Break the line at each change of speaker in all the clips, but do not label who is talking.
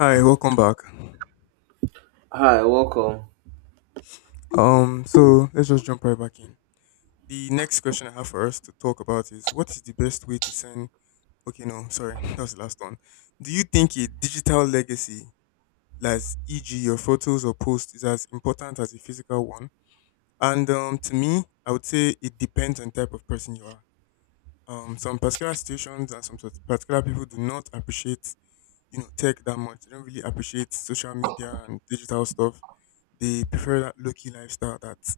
Hi, welcome back.
Hi, welcome.
So let's just jump right back in. The next question I have for us to talk about is what is the best way to send? Okay, no, sorry, that was the last one. Do you think a digital legacy, like e.g. your photos or posts, is as important as a physical one? And To me, I would say it depends on type of person you are. Some particular situations and particular people do not appreciate, tech that much. They don't really appreciate social media and digital stuff. They prefer that low-key lifestyle that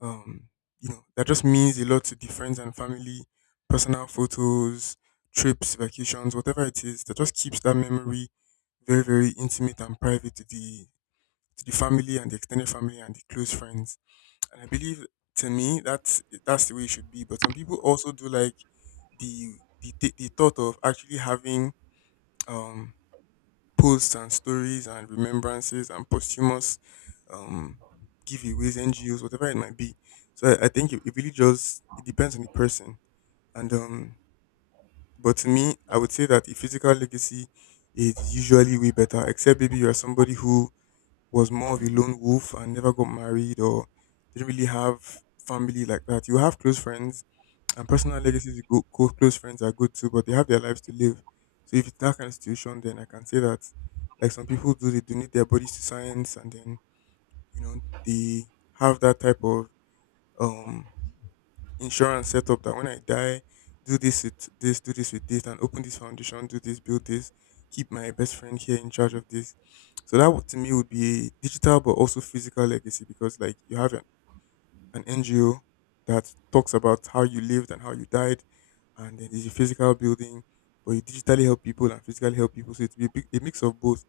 Um, that just means a lot to the friends and family, personal photos, trips, vacations, whatever it is, that just keeps that memory very, very intimate and private to the family and the extended family and the close friends. And I believe to me that's the way it should be. But some people also do like the the thought of actually having um posts and stories and remembrances and posthumous um, giveaways, NGOs, whatever it might be. So I think it really just it depends on the person. And but to me, I would say that the physical legacy is usually way better. Except maybe you are somebody who was more of a lone wolf and never got married or didn't really have family like that. You have close friends, and personal legacies, you go, close friends are good too, but they have their lives to live. So if it's that kind of situation, then I can say that, like some people do, they donate their bodies to science, and then you know they have that type of um insurance setup that when I die, do this with this, do this with this, and open this foundation, do this, build this, keep my best friend here in charge of this. So to me would be a digital but also physical legacy because like you have an NGO that talks about how you lived and how you died, and then there's a physical building, but you digitally help people and physically help people. So it's a mix of both.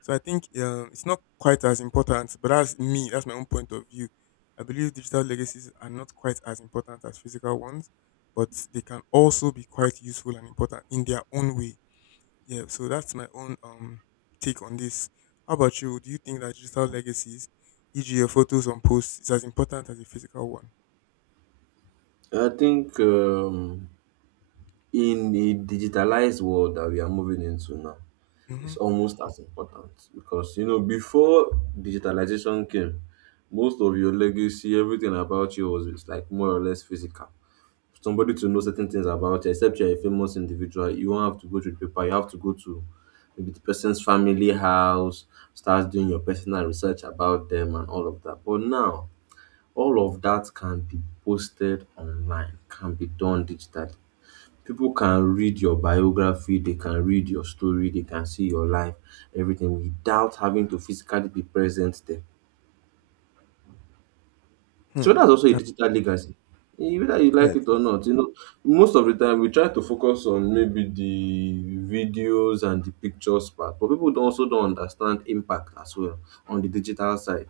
So I think it's not quite as important, but that's me. That's my own point of view. I believe digital legacies are not quite as important as physical ones, but they can also be quite useful and important in their own way. Yeah, so that's my own take on this. How about you? Do you think that digital legacies, e.g., your photos on posts, is as important as a physical one?
I think in the digitalized world that we are moving into now, it's
Mm-hmm.
almost as important because you know before digitalization came, most of your legacy, everything about you was like more or less physical. Somebody to know certain things about you, except you're a famous individual, you won't have to go to the paper. You have to go to maybe the person's family house, start doing your personal research about them and all of that. But now all of that can be posted online, can be done digitally. People can read your biography, they can read your story, they can see your life, everything without having to physically be present there.
Hmm.
So that's also a digital legacy. Whether you
Yeah,
like
it
it
is.
or not, you know, most of the time we try to focus on maybe the videos and the pictures part, but people don't also don't understand impact as well on the digital side.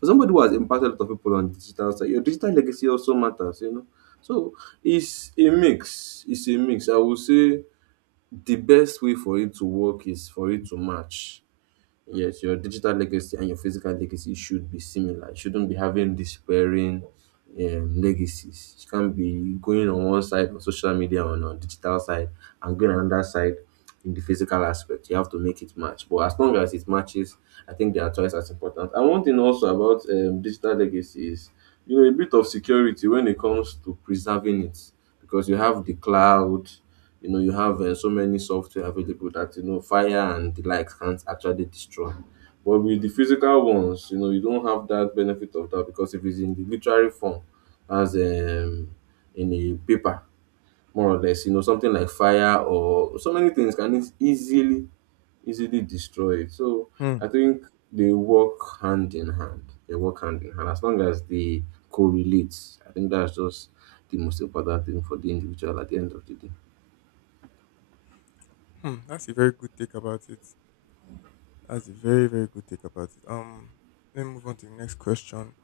For somebody who has impacted a lot of people on the digital side, your digital legacy also matters, you know. So it's a mix. It's a mix. I would say the best way for it to work is for it to match. Yes, your digital legacy and your physical legacy should be similar. You shouldn't be having despairing legacies. You can't be going on one side on social media on digital side and going on another side in the physical aspect. You have to make it match. But as long as it matches, I think they are twice as important. And one thing also about digital legacy is you know a bit of security when it comes to preserving it because you have the cloud, you know you have so many software available that you know fire and the likes can't actually destroy, but with the physical ones you know you don't have that benefit of that because if it's in the literary form as in a paper, more or less, you know something like fire or so many things can easily easily destroy it. So
Hmm.
I think they work hand in hand, they work hand in hand as long as they correlate. I think that's just the most important thing for the individual at the end of the day.
Hmm. That's a very good take about it. That's a very very good take about it. Let me move on to the next question,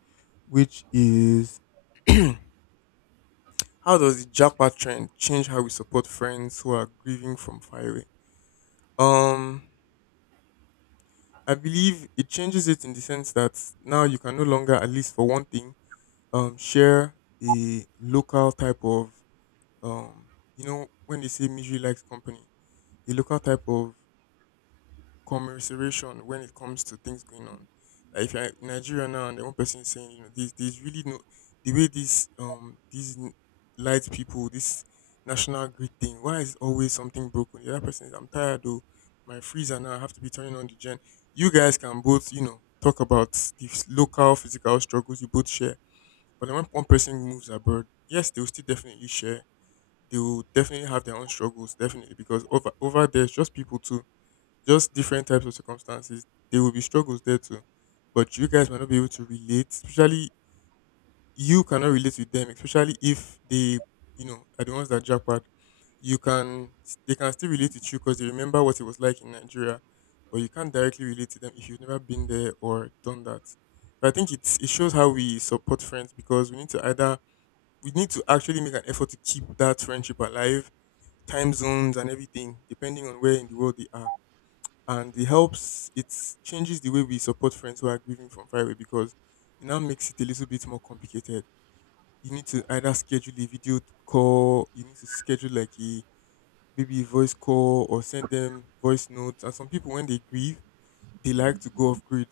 which is, how does the jackpot trend change how we support friends who are grieving from far away? Um, I believe it changes it in the sense that now you can no longer, at least for one thing, share a local type of um when they say misery likes company, a local type of commiseration when it comes to things going on, like if you're in Nigeria now and then one person is saying, you know, there's really no the way these light people, this national grid thing, why is always something broken? The other person is, I'm tired though, my freezer now I have to be turning on the gen. You guys can both, you know, talk about the local physical struggles you both share. But then when one person moves abroad, yes, they will still definitely share. They will definitely have their own struggles, definitely, because over there's just people too, just different types of circumstances. There will be struggles there too. But you guys might not be able to relate, especially you cannot relate with them, especially if they, you know, are the ones that jackpot. You can They can still relate with you because they remember what it was like in Nigeria, but you can't directly relate to them if you've never been there or done that. So I think it shows how we support friends because we need to actually make an effort to keep that friendship alive, time zones and everything, depending on where in the world they are. And it changes the way we support friends who are grieving from far away because it now makes it a little bit more complicated. You need to either schedule a video call, you need to schedule like a maybe a voice call or send them voice notes. And some people, when they grieve, they like to go off grid.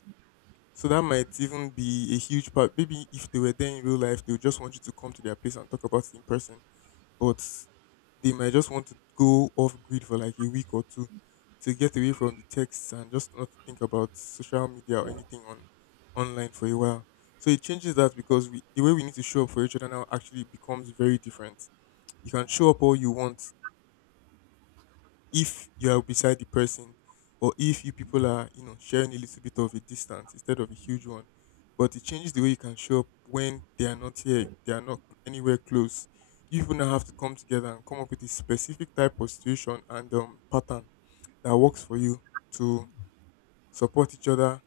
So that might even be a huge part. Maybe if they were there in real life, they would just want you to come to their place and talk about it in person, but they might just want to go off grid for like a week or two to get away from the texts and just not think about social media or anything on online for a while. So it changes that because the way we need to show up for each other now actually becomes very different. You can show up all you want if you are beside the person or if you people are, you know, sharing a little bit of a distance instead of a huge one. But it changes the way you can show up when they are not here, they are not anywhere close. You even now have to come together and come up with a specific type of situation and pattern that works for you to support each other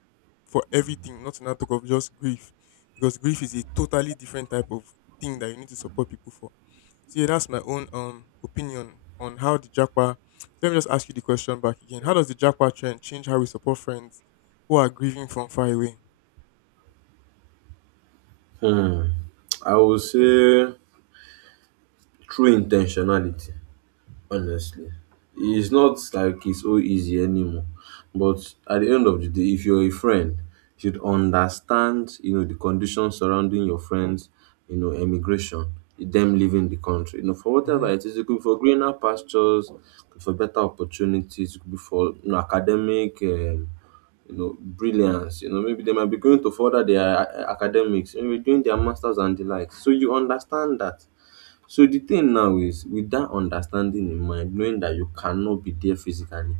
for everything, not to now talk of just grief. Because grief is a totally different type of thing that you need to support people for. So yeah, that's my own opinion on how the Japa. Let me just ask you the question back again. How does the Japa trend change how we support friends who are grieving from far away?
I would say true intentionality, honestly. It's not like it's so easy anymore. But at the end of the day, if you're a friend, you should understand, you know, the conditions surrounding your friends, you know, emigration, them leaving the country. You know, for whatever
Mhm.
it is, it could be for greener pastures, could be for better opportunities, it could be for you know, academic you know, brilliance. You know, maybe they might be going to further their academics, maybe doing their masters and the like. So you understand that. So the thing now is with that understanding in mind, knowing that you cannot be there physically,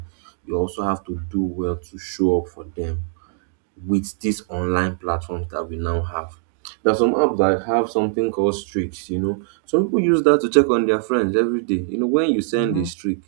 you also have to do well to show up for them with these online platforms that we now have. There are some apps that have something called streaks, you know. Some people use that to check on their friends every day. You know, when you send a
Mm-hmm,
streak,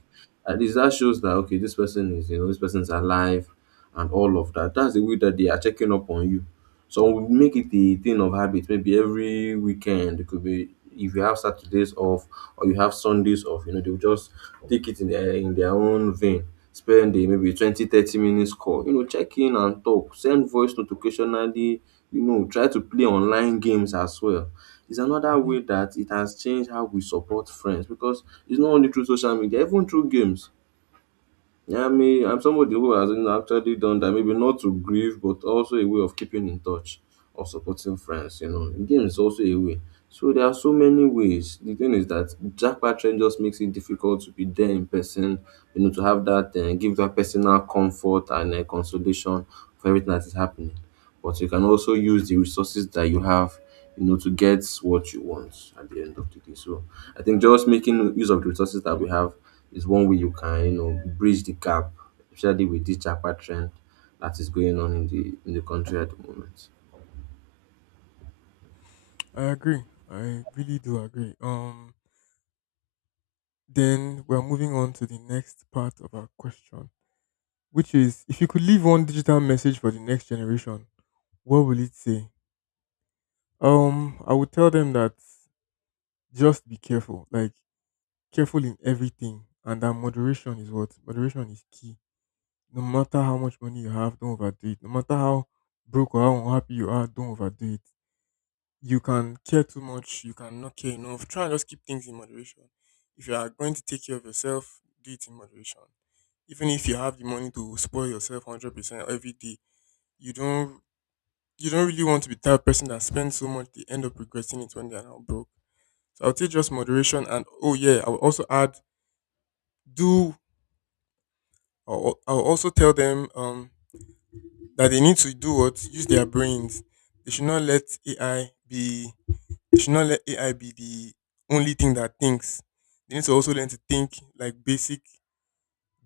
at least that shows that okay, this person is, you know, this person's alive and all of that. That's the way that they are checking up on you. So we make it a thing of habit, maybe every weekend. It could be if you have Saturdays off or you have Sundays off, you know, they'll just take it in their own vein. Spend a maybe 20-30 minutes call, you know, check in and talk, send voice notification, you know, try to play online games as well. It's another
mm-hmm.
way that it has changed how we support friends because it's not only through social media, even through games. Yeah, I mean I'm somebody who has, you know, actually done that, maybe not to grieve but also a way of keeping in touch or supporting friends, you know, game is also a way. So there are so many ways. The thing is that jackpot trend just makes it difficult to be there in person, you know, to have that give that personal comfort and consolation for everything that is happening, but you can also use the resources that you have, you know, to get what you want at the end of the day. So I think just making use of the resources that we have is one way you can, you know, bridge the gap, especially with this Japa trend that is going on in the country at the moment.
I agree. I really do agree. Then we're moving on to the next part of our question, which is if you could leave one digital message for the next generation, what will it say? I would tell them that just be careful, like careful in everything, and that moderation is key. No matter how much money you have, don't overdo it. No matter how broke or how unhappy you are, don't overdo it. You can care too much, you can not care enough. Try and just keep things in moderation. If you are going to take care of yourself, do it in moderation. Even if you have the money to spoil yourself 100% every day, you don't you don't really want to be that person that spends so much they end up regretting it when they are now broke. So I'll take just moderation and oh yeah, I will also add do I'll also tell them that they need to do what use their brains. They should not let AI be You should not let AI be the only thing that thinks. They need to also learn to think, like, basic,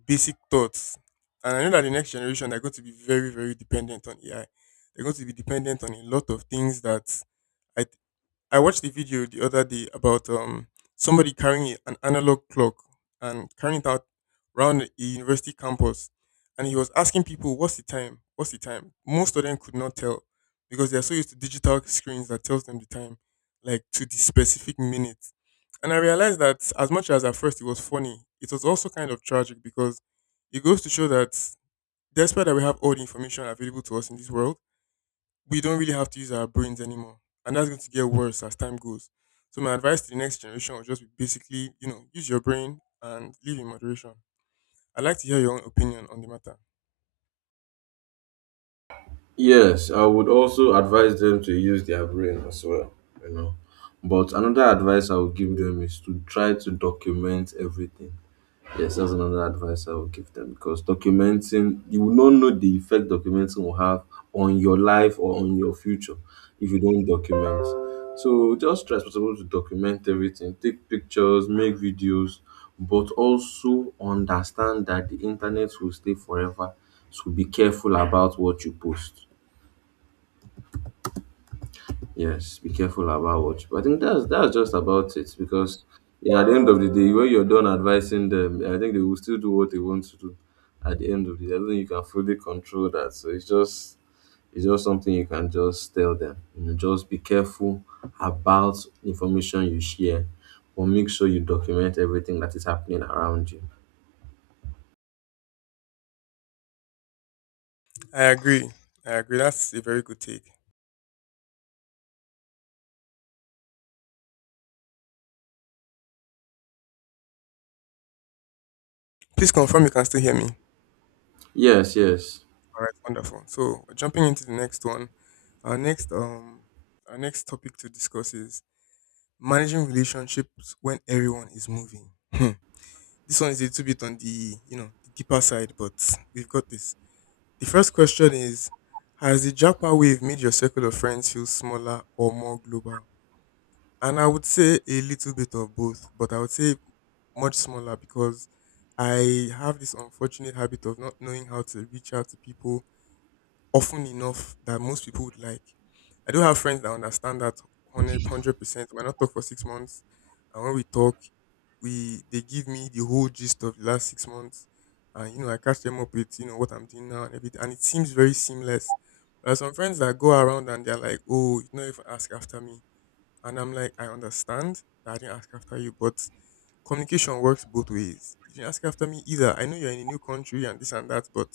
basic thoughts. And I know that the next generation, they're going to be very, very dependent on AI. They're going to be dependent on a lot of things that I I watched a video the other day about somebody carrying an analog clock and carrying it out around a university campus, and he was asking people, "What's the time? What's the time?" Most of them could not tell because they are so used to digital screens that tells them the time, like to the specific minute. And I realized that as much as at first it was funny, it was also kind of tragic because it goes to show that despite that we have all the information available to us in this world, we don't really have to use our brains anymore. And that's going to get worse as time goes. So my advice to the next generation would just be basically, you know, use your brain and live in moderation. I'd like to hear your own opinion on the matter.
Yes, I would also advise them to use their brain as well, you know. But another advice I would give them is to try to document everything. Yes, that's another advice I would give them because documenting, you will not know the effect documenting will have on your life or on your future if you don't document. So just try as possible to document everything, take pictures, make videos, but also understand that the internet will stay forever. So be careful about what you post. Yes, be careful about what. But I think that's just about it because yeah, at the end of the day, when you're done advising them, I think they will still do what they want to do. At the end of the day, I don't think you can fully control that. So it's just, it's just something you can just tell them. You know, just be careful about information you share, or make sure you document everything that is happening around you.
I agree. I agree. That's a very good take. Please confirm you can still hear me. All
Yes, yes.
right, wonderful. So we're jumping into the next one. Our next um our next topic to discuss is managing relationships when everyone is moving. Hmm. This one is a little bit on the, you know, the deeper side, but we've got this. The first question is, has the Japa wave made your circle of friends feel smaller or more global? And I would say a little bit of both, but I would say much smaller because I have this unfortunate habit of not knowing how to reach out to people often enough that most people would like. I do have friends that understand that 100%. We might not talk for 6 months, and when we talk, we they give me the whole gist of the last 6 months, and you know I catch them up with you know what I'm doing now and everything, and it seems very seamless. There are some friends that go around and they're like, "Oh, you know, if ask after me," and I'm like, "I understand that I didn't ask after you, but communication works both ways. You didn't ask after me either. I know you're in a new country and this and that, but."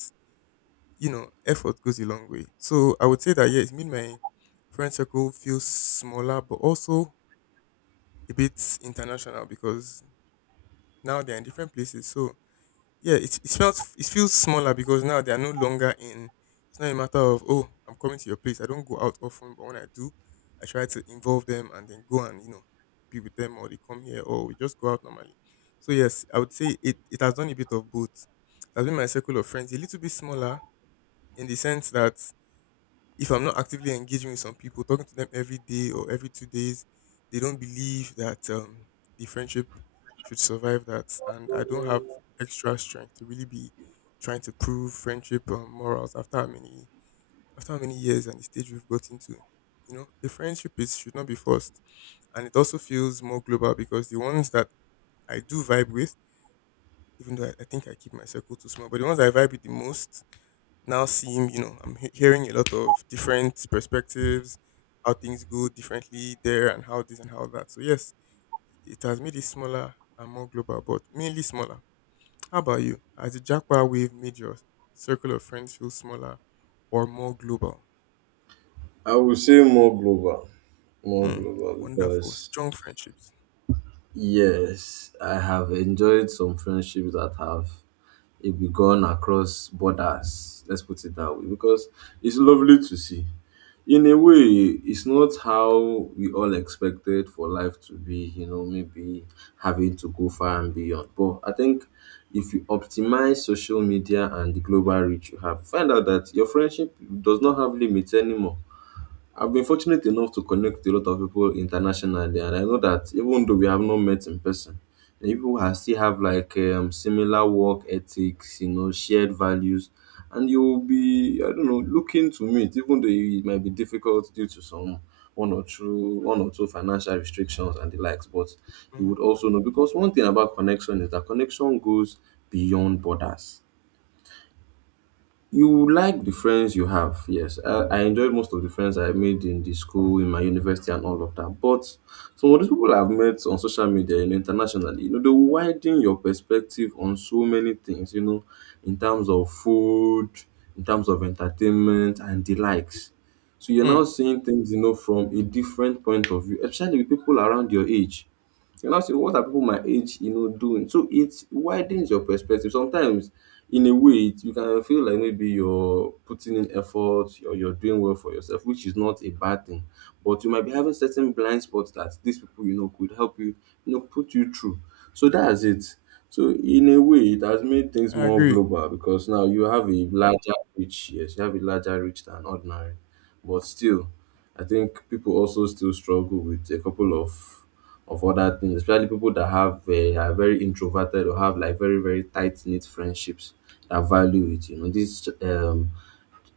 You know, effort goes a long way. So I would say that yeah, it's made my friend circle feel smaller, but also a bit international because now they're in different places. So yeah, it feels it feels smaller because now they are no longer in. It's not a matter of oh, I'm coming to your place. I don't go out often, but when I do, I try to involve them and then go and you know be with them, or they come here, or we just go out normally. So yes, I would say it has done a bit of both. It has been my circle of friends a little bit smaller in the sense that if I'm not actively engaging with some people, talking to them every day or every 2 days, they don't believe that the friendship should survive that. And I don't have extra strength to really be trying to prove friendship morals after how many years and the stage we've got into. You know, the friendship is should not be forced, and it also feels more global because the ones that I do vibe with, even though I think I keep my circle too small, but the ones I vibe with the most now seeing, you know, hearing a lot of different perspectives, how things go differently there and how this and how that. So yes, it has made it smaller and more global, but mainly smaller. How about you? Has the jackpot wave made your circle of friends feel smaller or more global?
I would say more
Hmm.
global
Wonderful.
because
Strong friendships.
yes, I have enjoyed some friendships that have begun across borders. Let's put it that way because it's lovely to see. In a way, it's not how we all expected for life to be, you know, maybe having to go far and beyond. But I think if you optimize social media and the global reach you have, find out that your friendship does not have limits anymore. I've been fortunate enough to connect with a lot of people internationally, and I know that even though we have not met in person, the people who still have like similar work ethics, you know, shared values, and you'll be, I don't know, looking to meet, even though it might be difficult due to some one or two financial restrictions and the likes. But you would
Mm-hmm.
also know because one thing about connection is that connection goes beyond borders. You like the friends you have, yes. I enjoyed most of the friends I made in the school, in my university, and all of that. But some of these people I've met on social media and internationally, you know, they will widen your perspective on so many things, you know, in terms of food, in terms of entertainment, and the likes. So you're
Hmm,
now seeing things, you know, from a different point of view, especially with people around your age. You now say what are people my age, you know, doing? So it widens your perspective. Sometimes in a way it, you can feel like maybe you're putting in effort or you're doing well for yourself, which is not a bad thing. But you might be having certain blind spots that these people, you know, could help you, you know, put you through. So that's it. So in a way, it has made things
I
more
agree.
global because now you have a larger reach. Yes, you have a larger reach than ordinary, but still I think people also still struggle with a couple of other things, especially people that have are very introverted or have like very very tight knit friendships that value it. You know, this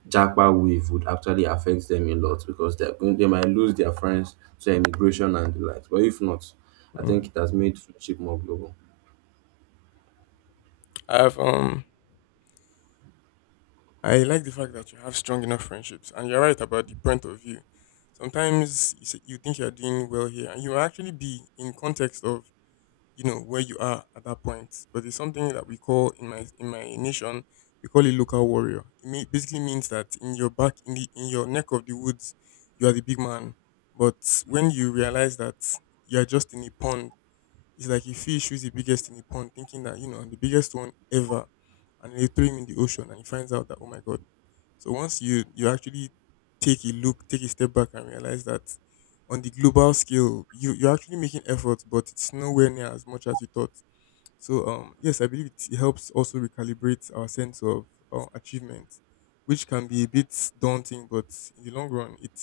jackpot wave would actually affect them a lot because they're going, they might lose their friends to immigration and the like. But if not, I
Mm.
think it has made friendship more global.
I've um I like the fact that you have strong enough friendships, and you're right about the point of view. Sometimes you, say, you think you're doing well here, and you will actually be in context of you know where you are at that point. But it's something that we call in my nation we call it local warrior. Basically means that in your back in the in your neck of the woods, you are the big man. But when you realize that you are just in a pond, it's like a fish who's the biggest in the pond, thinking that you know I'm the biggest one ever, and they throw him in the ocean, and he finds out that oh my god. So once you actually take a look, take a step back and realize that on the global scale, you're actually making efforts, but it's nowhere near as much as you thought. So yes, I believe it helps also recalibrate our sense of achievement, which can be a bit daunting, but in the long run, it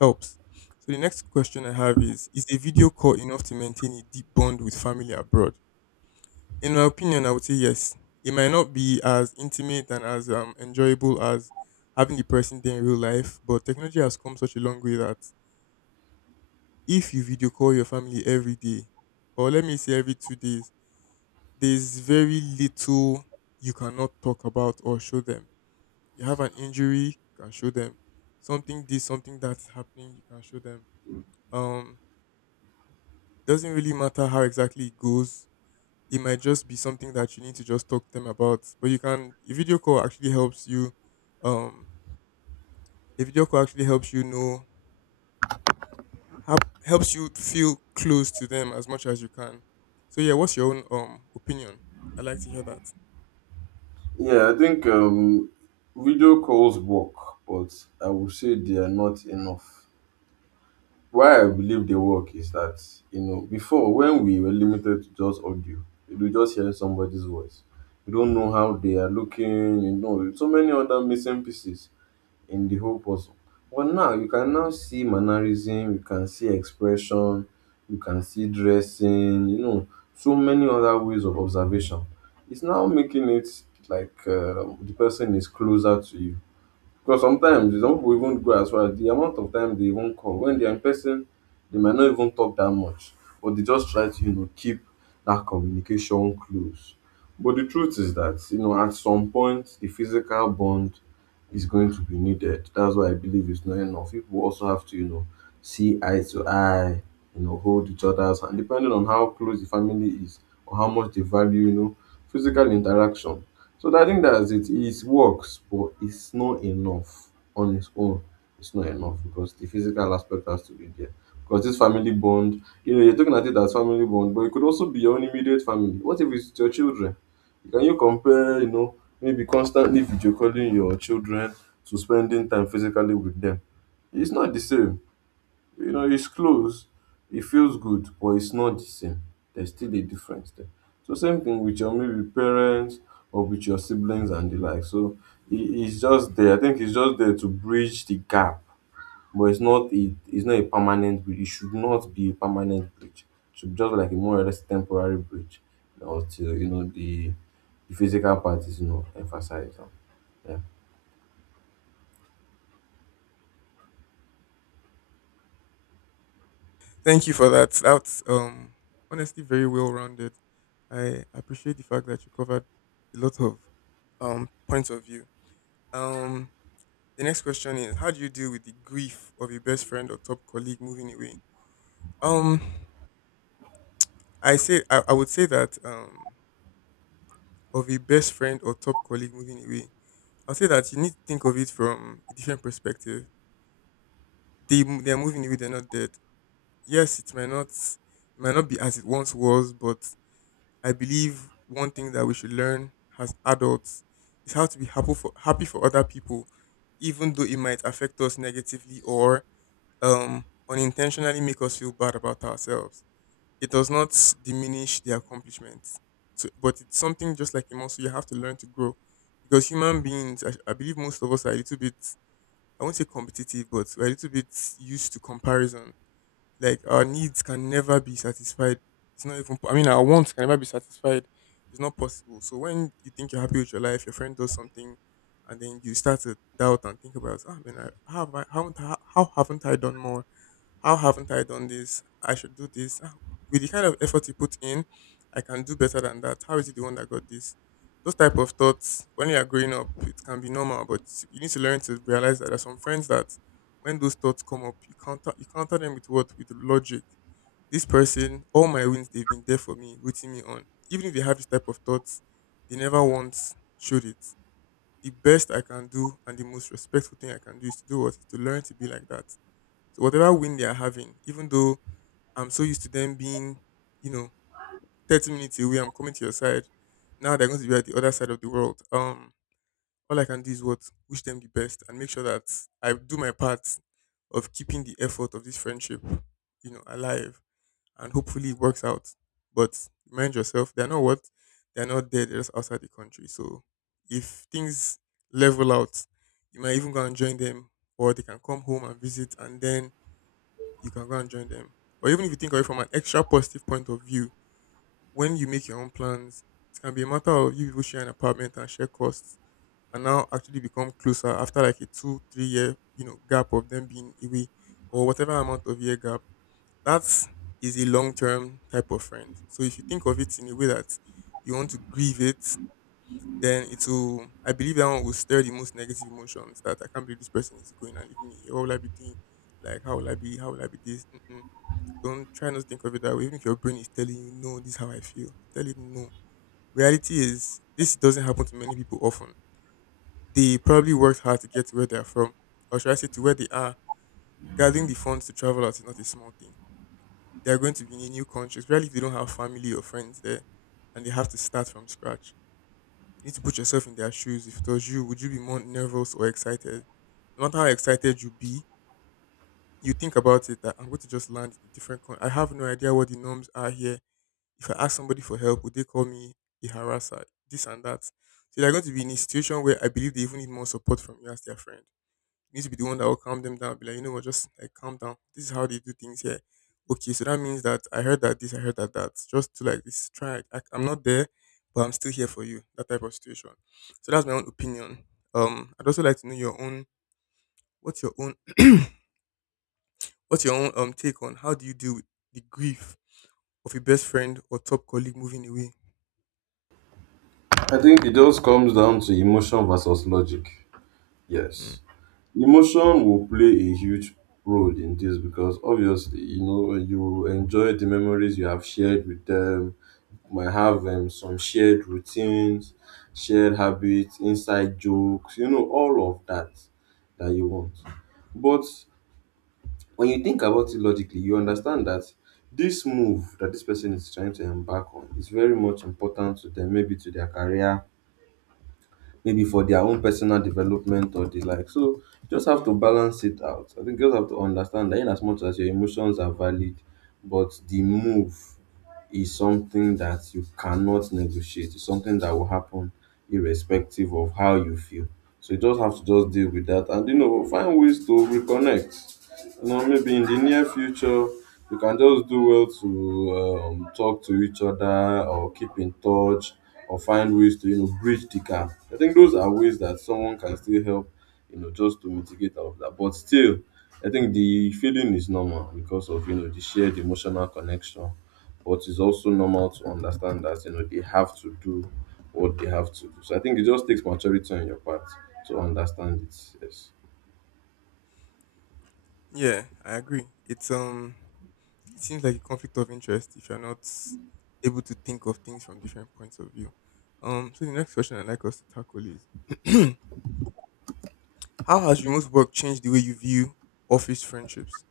helps. So the next question I have is a video call enough to maintain a deep bond with family abroad? In my opinion, I would say yes. It might not be as intimate and as enjoyable as having the person there in real life, but technology has come such a long way that if you video call your family every day, or let me say every 2 days, there's very little you cannot talk about or show them. You have an injury, you can show them. Something this, something that's happening, you can show them. Um, doesn't really matter how exactly it goes. It might just be something that you need to just talk to them about. But you can um a video call actually helps you know helps you feel close to them as much as you can. So yeah, what's your own opinion? I'd like to hear that.
Yeah, I think video calls work, but I would say they are not enough. Why I believe they work is that you know before when we were limited to just audio, you were just hearing somebody's voice. You don't know how they are looking, you know, so many other missing pieces in the whole puzzle. But now you can now see mannerism, you can see expression, you can see dressing, you know, so many other ways of observation. It's now making it like the person is closer to you because sometimes some people even go as far as the amount of time they even call when they are in person, they might not even talk that much, but they just try to you know keep that communication close. But the truth is that you know at some point the physical bond is going to be needed. That's why I believe it's not enough. People also have to you know see eye to eye, you know hold each other's hand, depending on how close the family is or how much they value you know physical interaction. So that, I think that's it. It works, but it's not enough on its own. It's not enough because the physical aspect has to be there. Because this family bond, you know, you're talking at it as family bond, but it could also be your own immediate family. What if it's your children? Can you compare, you know, maybe constantly video calling your children to spending time physically with them? It's not the same. You know, it's close. It feels good, but it's not the same. There's still a difference there. So same thing with your maybe parents or with your siblings and the like. So it's just there. I think it's just there to bridge the gap, but it's not a permanent bridge. It should not be a permanent bridge. It should be just like a more or less temporary bridge, until you know the physical part is you know emphasized. Yeah.
Thank you for that. That's honestly very well rounded. I appreciate the fact that you covered a lot of points of view. Um the next question is how do you deal with the grief of your best friend or top colleague moving away? Um I say I would say that of a best friend or top colleague moving away. I'll say that you need to think of it from a different perspective. They're moving away, they're not dead. Yes, it might not be as it once was, but I believe one thing that we should learn as adults is how to be happy for other people, even though it might affect us negatively or unintentionally make us feel bad about ourselves. It does not diminish the accomplishment. So, but it's something just like a muscle you have to learn to grow because human beings, I believe most of us are a little bit, I won't say competitive, but we're a little bit used to comparison. Like our needs can never be satisfied. It's not even, I mean, our wants can never be satisfied. It's not possible. So when you think you're happy with your life, your friend does something, and then you start to doubt and think about, ah, man, I, how, have I, how haven't I done more? How haven't I done this? I should do this. Ah, with the kind of effort you put in, I can do better than that. How is it the one that got this? Those type of thoughts, when you are growing up, it can be normal, but you need to learn to realize that there are some friends that when those thoughts come up, you counter them with what? With logic. This person, all my wins, they've been there for me, rooting me on. Even if they have this type of thoughts, they never once showed it. The best I can do and the most respectful thing I can do is to do what is to learn to be like that. So whatever win they are having, even though I'm so used to them being, you know, 30 minutes away, I'm coming to your side. Now they're going to be at the other side of the world. All I can do is what wish them the best and make sure that I do my part of keeping the effort of this friendship, you know, alive and hopefully it works out. But remind yourself, they're not there. They're just outside the country. So if things level out, you might even go and join them, or they can come home and visit, and then you can go and join them. Or even if you think of it from an extra positive point of view, when you make your own plans, it can be a matter of you people share an apartment and share costs and now actually become closer after like a two, 3 year, you know, gap of them being away or whatever amount of year gap. That's is a long term type of friend. So if you think of it in a way that you want to grieve it, then it will I believe that one will stir the most negative emotions that I can't believe this person is going and leaving me. What will I be doing? Like how will I be this? Mm-mm, don't try not to think of it that way. Even if your brain is telling you, no, this is how I feel. You tell it no. Reality is this doesn't happen to many people often. They probably worked hard to get to where they are from. Or should I say to where they are. Gathering the funds to travel out is not a small thing. They are going to be in a new country, especially if they don't have family or friends there and they have to start from scratch. You need to put yourself in their shoes. If it was you, would you be more nervous or excited? No matter how excited you be, you think about it that I'm going to just land in a different country. I have no idea what the norms are here. If I ask somebody for help, would they call me a harasser? This and that. So they're going to be in a situation where I believe they even need more support from you as their friend. You need to be the one that will calm them down. Be like, you know what, just like calm down. This is how they do things here. Okay, so that means that I heard that this, I heard that that. Just to like this, try. Like, I'm not there, but I'm still here for you. That type of situation. So that's my own opinion. I'd also like to know your own. What's your own? What's your own take on how do you deal with the grief of a best friend or top colleague moving away?
I think it just comes down to emotion versus logic.
Mm.
Yes. Emotion will play a huge role in this because obviously, you know, you enjoy the memories you have shared with them, might have some shared routines, shared habits, inside jokes, you know, all of that that you want. But when you think about it logically, you understand that this move that this person is trying to embark on is very much important to them, maybe to their career, maybe for their own personal development or the like. So you just have to
Mhm.
balance it out. I think you just have to understand that in as much as your emotions are valid, but the move is something that you cannot negotiate. It's something that will happen irrespective of how you feel. So you just have to just deal with that and you know find ways to reconnect you know, maybe in the near future, you can just do well to talk to each other or keep in touch or find ways to, you know, bridge the gap. I think those are ways that someone can still help, you know, just to mitigate all of that. But still, I think the feeling is normal because of, you know, the shared emotional connection. But it's also normal to understand that, you know, they have to do what they have to do. So I think it just takes maturity on your part to understand it. Yes.
Yeah, I agree. It's it seems like a conflict of interest if you're not able to think of things from different points of view. So the next question I'd like us to tackle is how has remote work changed the way you view office friendships?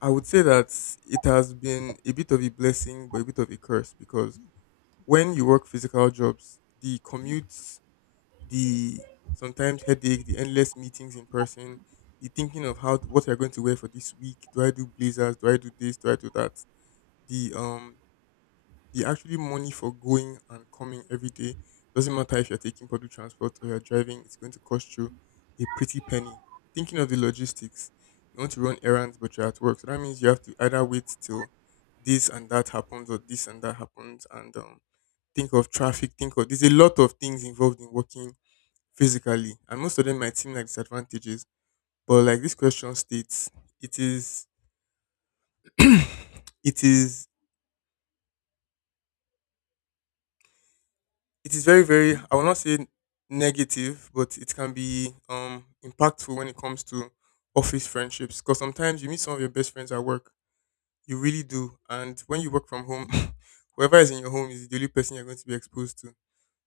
I would say that it has been a bit of a blessing but a bit of a curse because when you work physical jobs, the commute the sometimes headache, the endless meetings in person, the thinking of how what you're going to wear for this week. Do I do blazers? Do I do this? Do I do that? The um the actually money for going and coming every day doesn't matter if you're taking public transport or you're driving. It's going to cost you a pretty penny. Thinking of the logistics, you want to run errands but you're at work, so that means you have to either wait till this and that happens or this and that happens and think of traffic, think of there's a lot of things involved in working physically, and most of them might seem like disadvantages. But like this question states, it is, it is, it is very, very. I will not say negative, but it can be impactful when it comes to office friendships. Because sometimes you meet some of your best friends at work, you really do. And when you work from home, whoever is in your home is the only person you're going to be exposed to.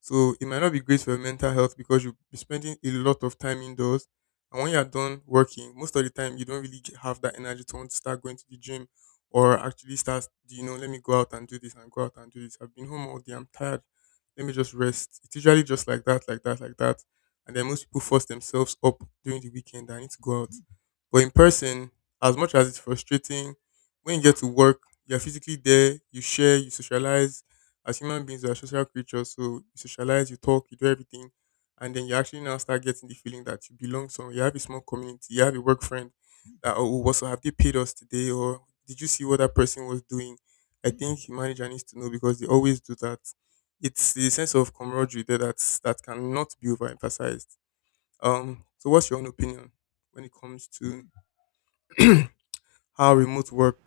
So it might not be great for your mental health because you'll be spending a lot of time indoors. And when you're done working, most of the time you don't really have that energy to want to start going to the gym or actually start, you know, let me go out and do this and go out and do this. I've been home all day, I'm tired. Let me just rest. It's usually just like that, like that, like that. And then most people force themselves up during the weekend. I need to go out. But in person, as much as it's frustrating, when you get to work, you're physically there, you share, you socialize. As human beings, we are social creatures, so you socialize, you talk, you do everything. And then you actually now start getting the feeling that you belong somewhere. You have a small community, you have a work friend that, oh, what's so have they paid us today? Or did you see what that person was doing? I think the manager needs to know because they always do that. It's the sense of camaraderie there that cannot be overemphasized. So, what's your own opinion when it comes to how remote work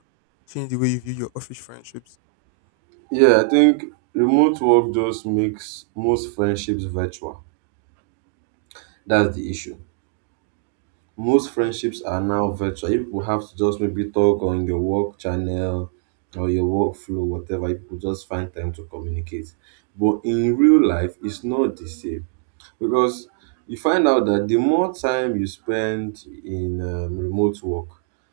changed the way you view your office friendships.
Yeah, I think remote work just makes most friendships virtual. That's the issue. Most friendships are now virtual. You people have to just maybe talk on your work channel or your workflow, whatever. You people just find time to communicate. But in real life, it's not the same because you find out that the more time you spend in remote work,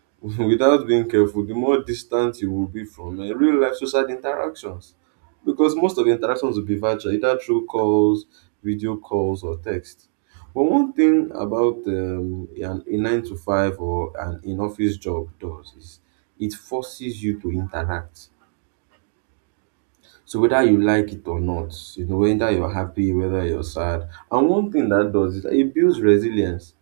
without being careful, the more distant you will be from real life social interactions. Because most of the interactions will be virtual, either through calls, video calls, or text. But one thing about a 9 to 5 or an in office job does is it forces you to interact. So whether you like it or not, you know, whether you're happy, whether you're sad. And one thing that does is that it builds resilience.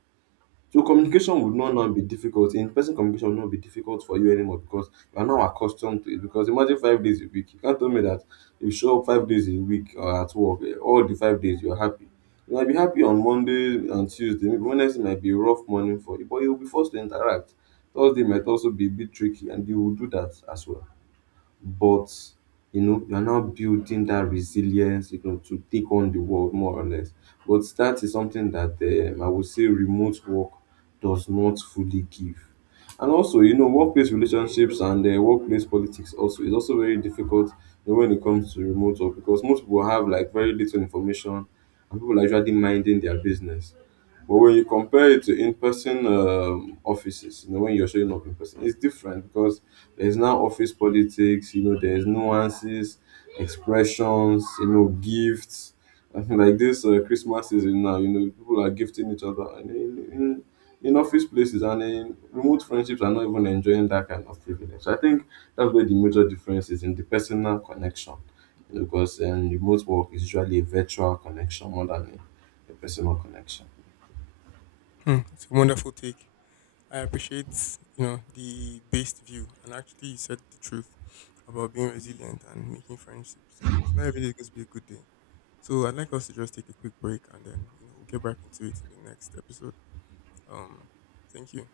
So
Mm-hmm.
communication would not now be difficult. In-person communication will not be difficult for you anymore because you are now accustomed to it. Because imagine 5 days a week. You can't tell me that you show up 5 days a week at work. All the 5 days you're happy. You might be happy on Monday and Tuesday. Maybe Wednesday might be a rough morning for you, but you'll be forced to interact. Thursday might also be a bit tricky, and you will do that as well. But you know you're now building that resilience you know to take on the world more or less, but that is something that I would say remote work does not fully give. And also you know workplace relationships and workplace politics also is also very difficult you know, when it comes to remote work because most people have like very little information and people are usually minding their business. But when you compare it to in-person offices, you know, when you're showing up in person, it's different because there's now office politics, you know, there's nuances, expressions, you know, gifts. I think like this Christmas season now, you know, people are gifting each other. And in office places and in remote friendships are not even enjoying that kind of privilege. So I think that's where the major difference is in the personal connection. You know, because remote work is usually a virtual connection more than a personal connection.
Hmm. That's a wonderful take. I appreciate you know the based view, and actually, you said the truth about being resilient and making friendships. And not every day is going to be a good day. So I'd like us to just take a quick break, and then you know we'll get back into it in the next episode. Um, thank you.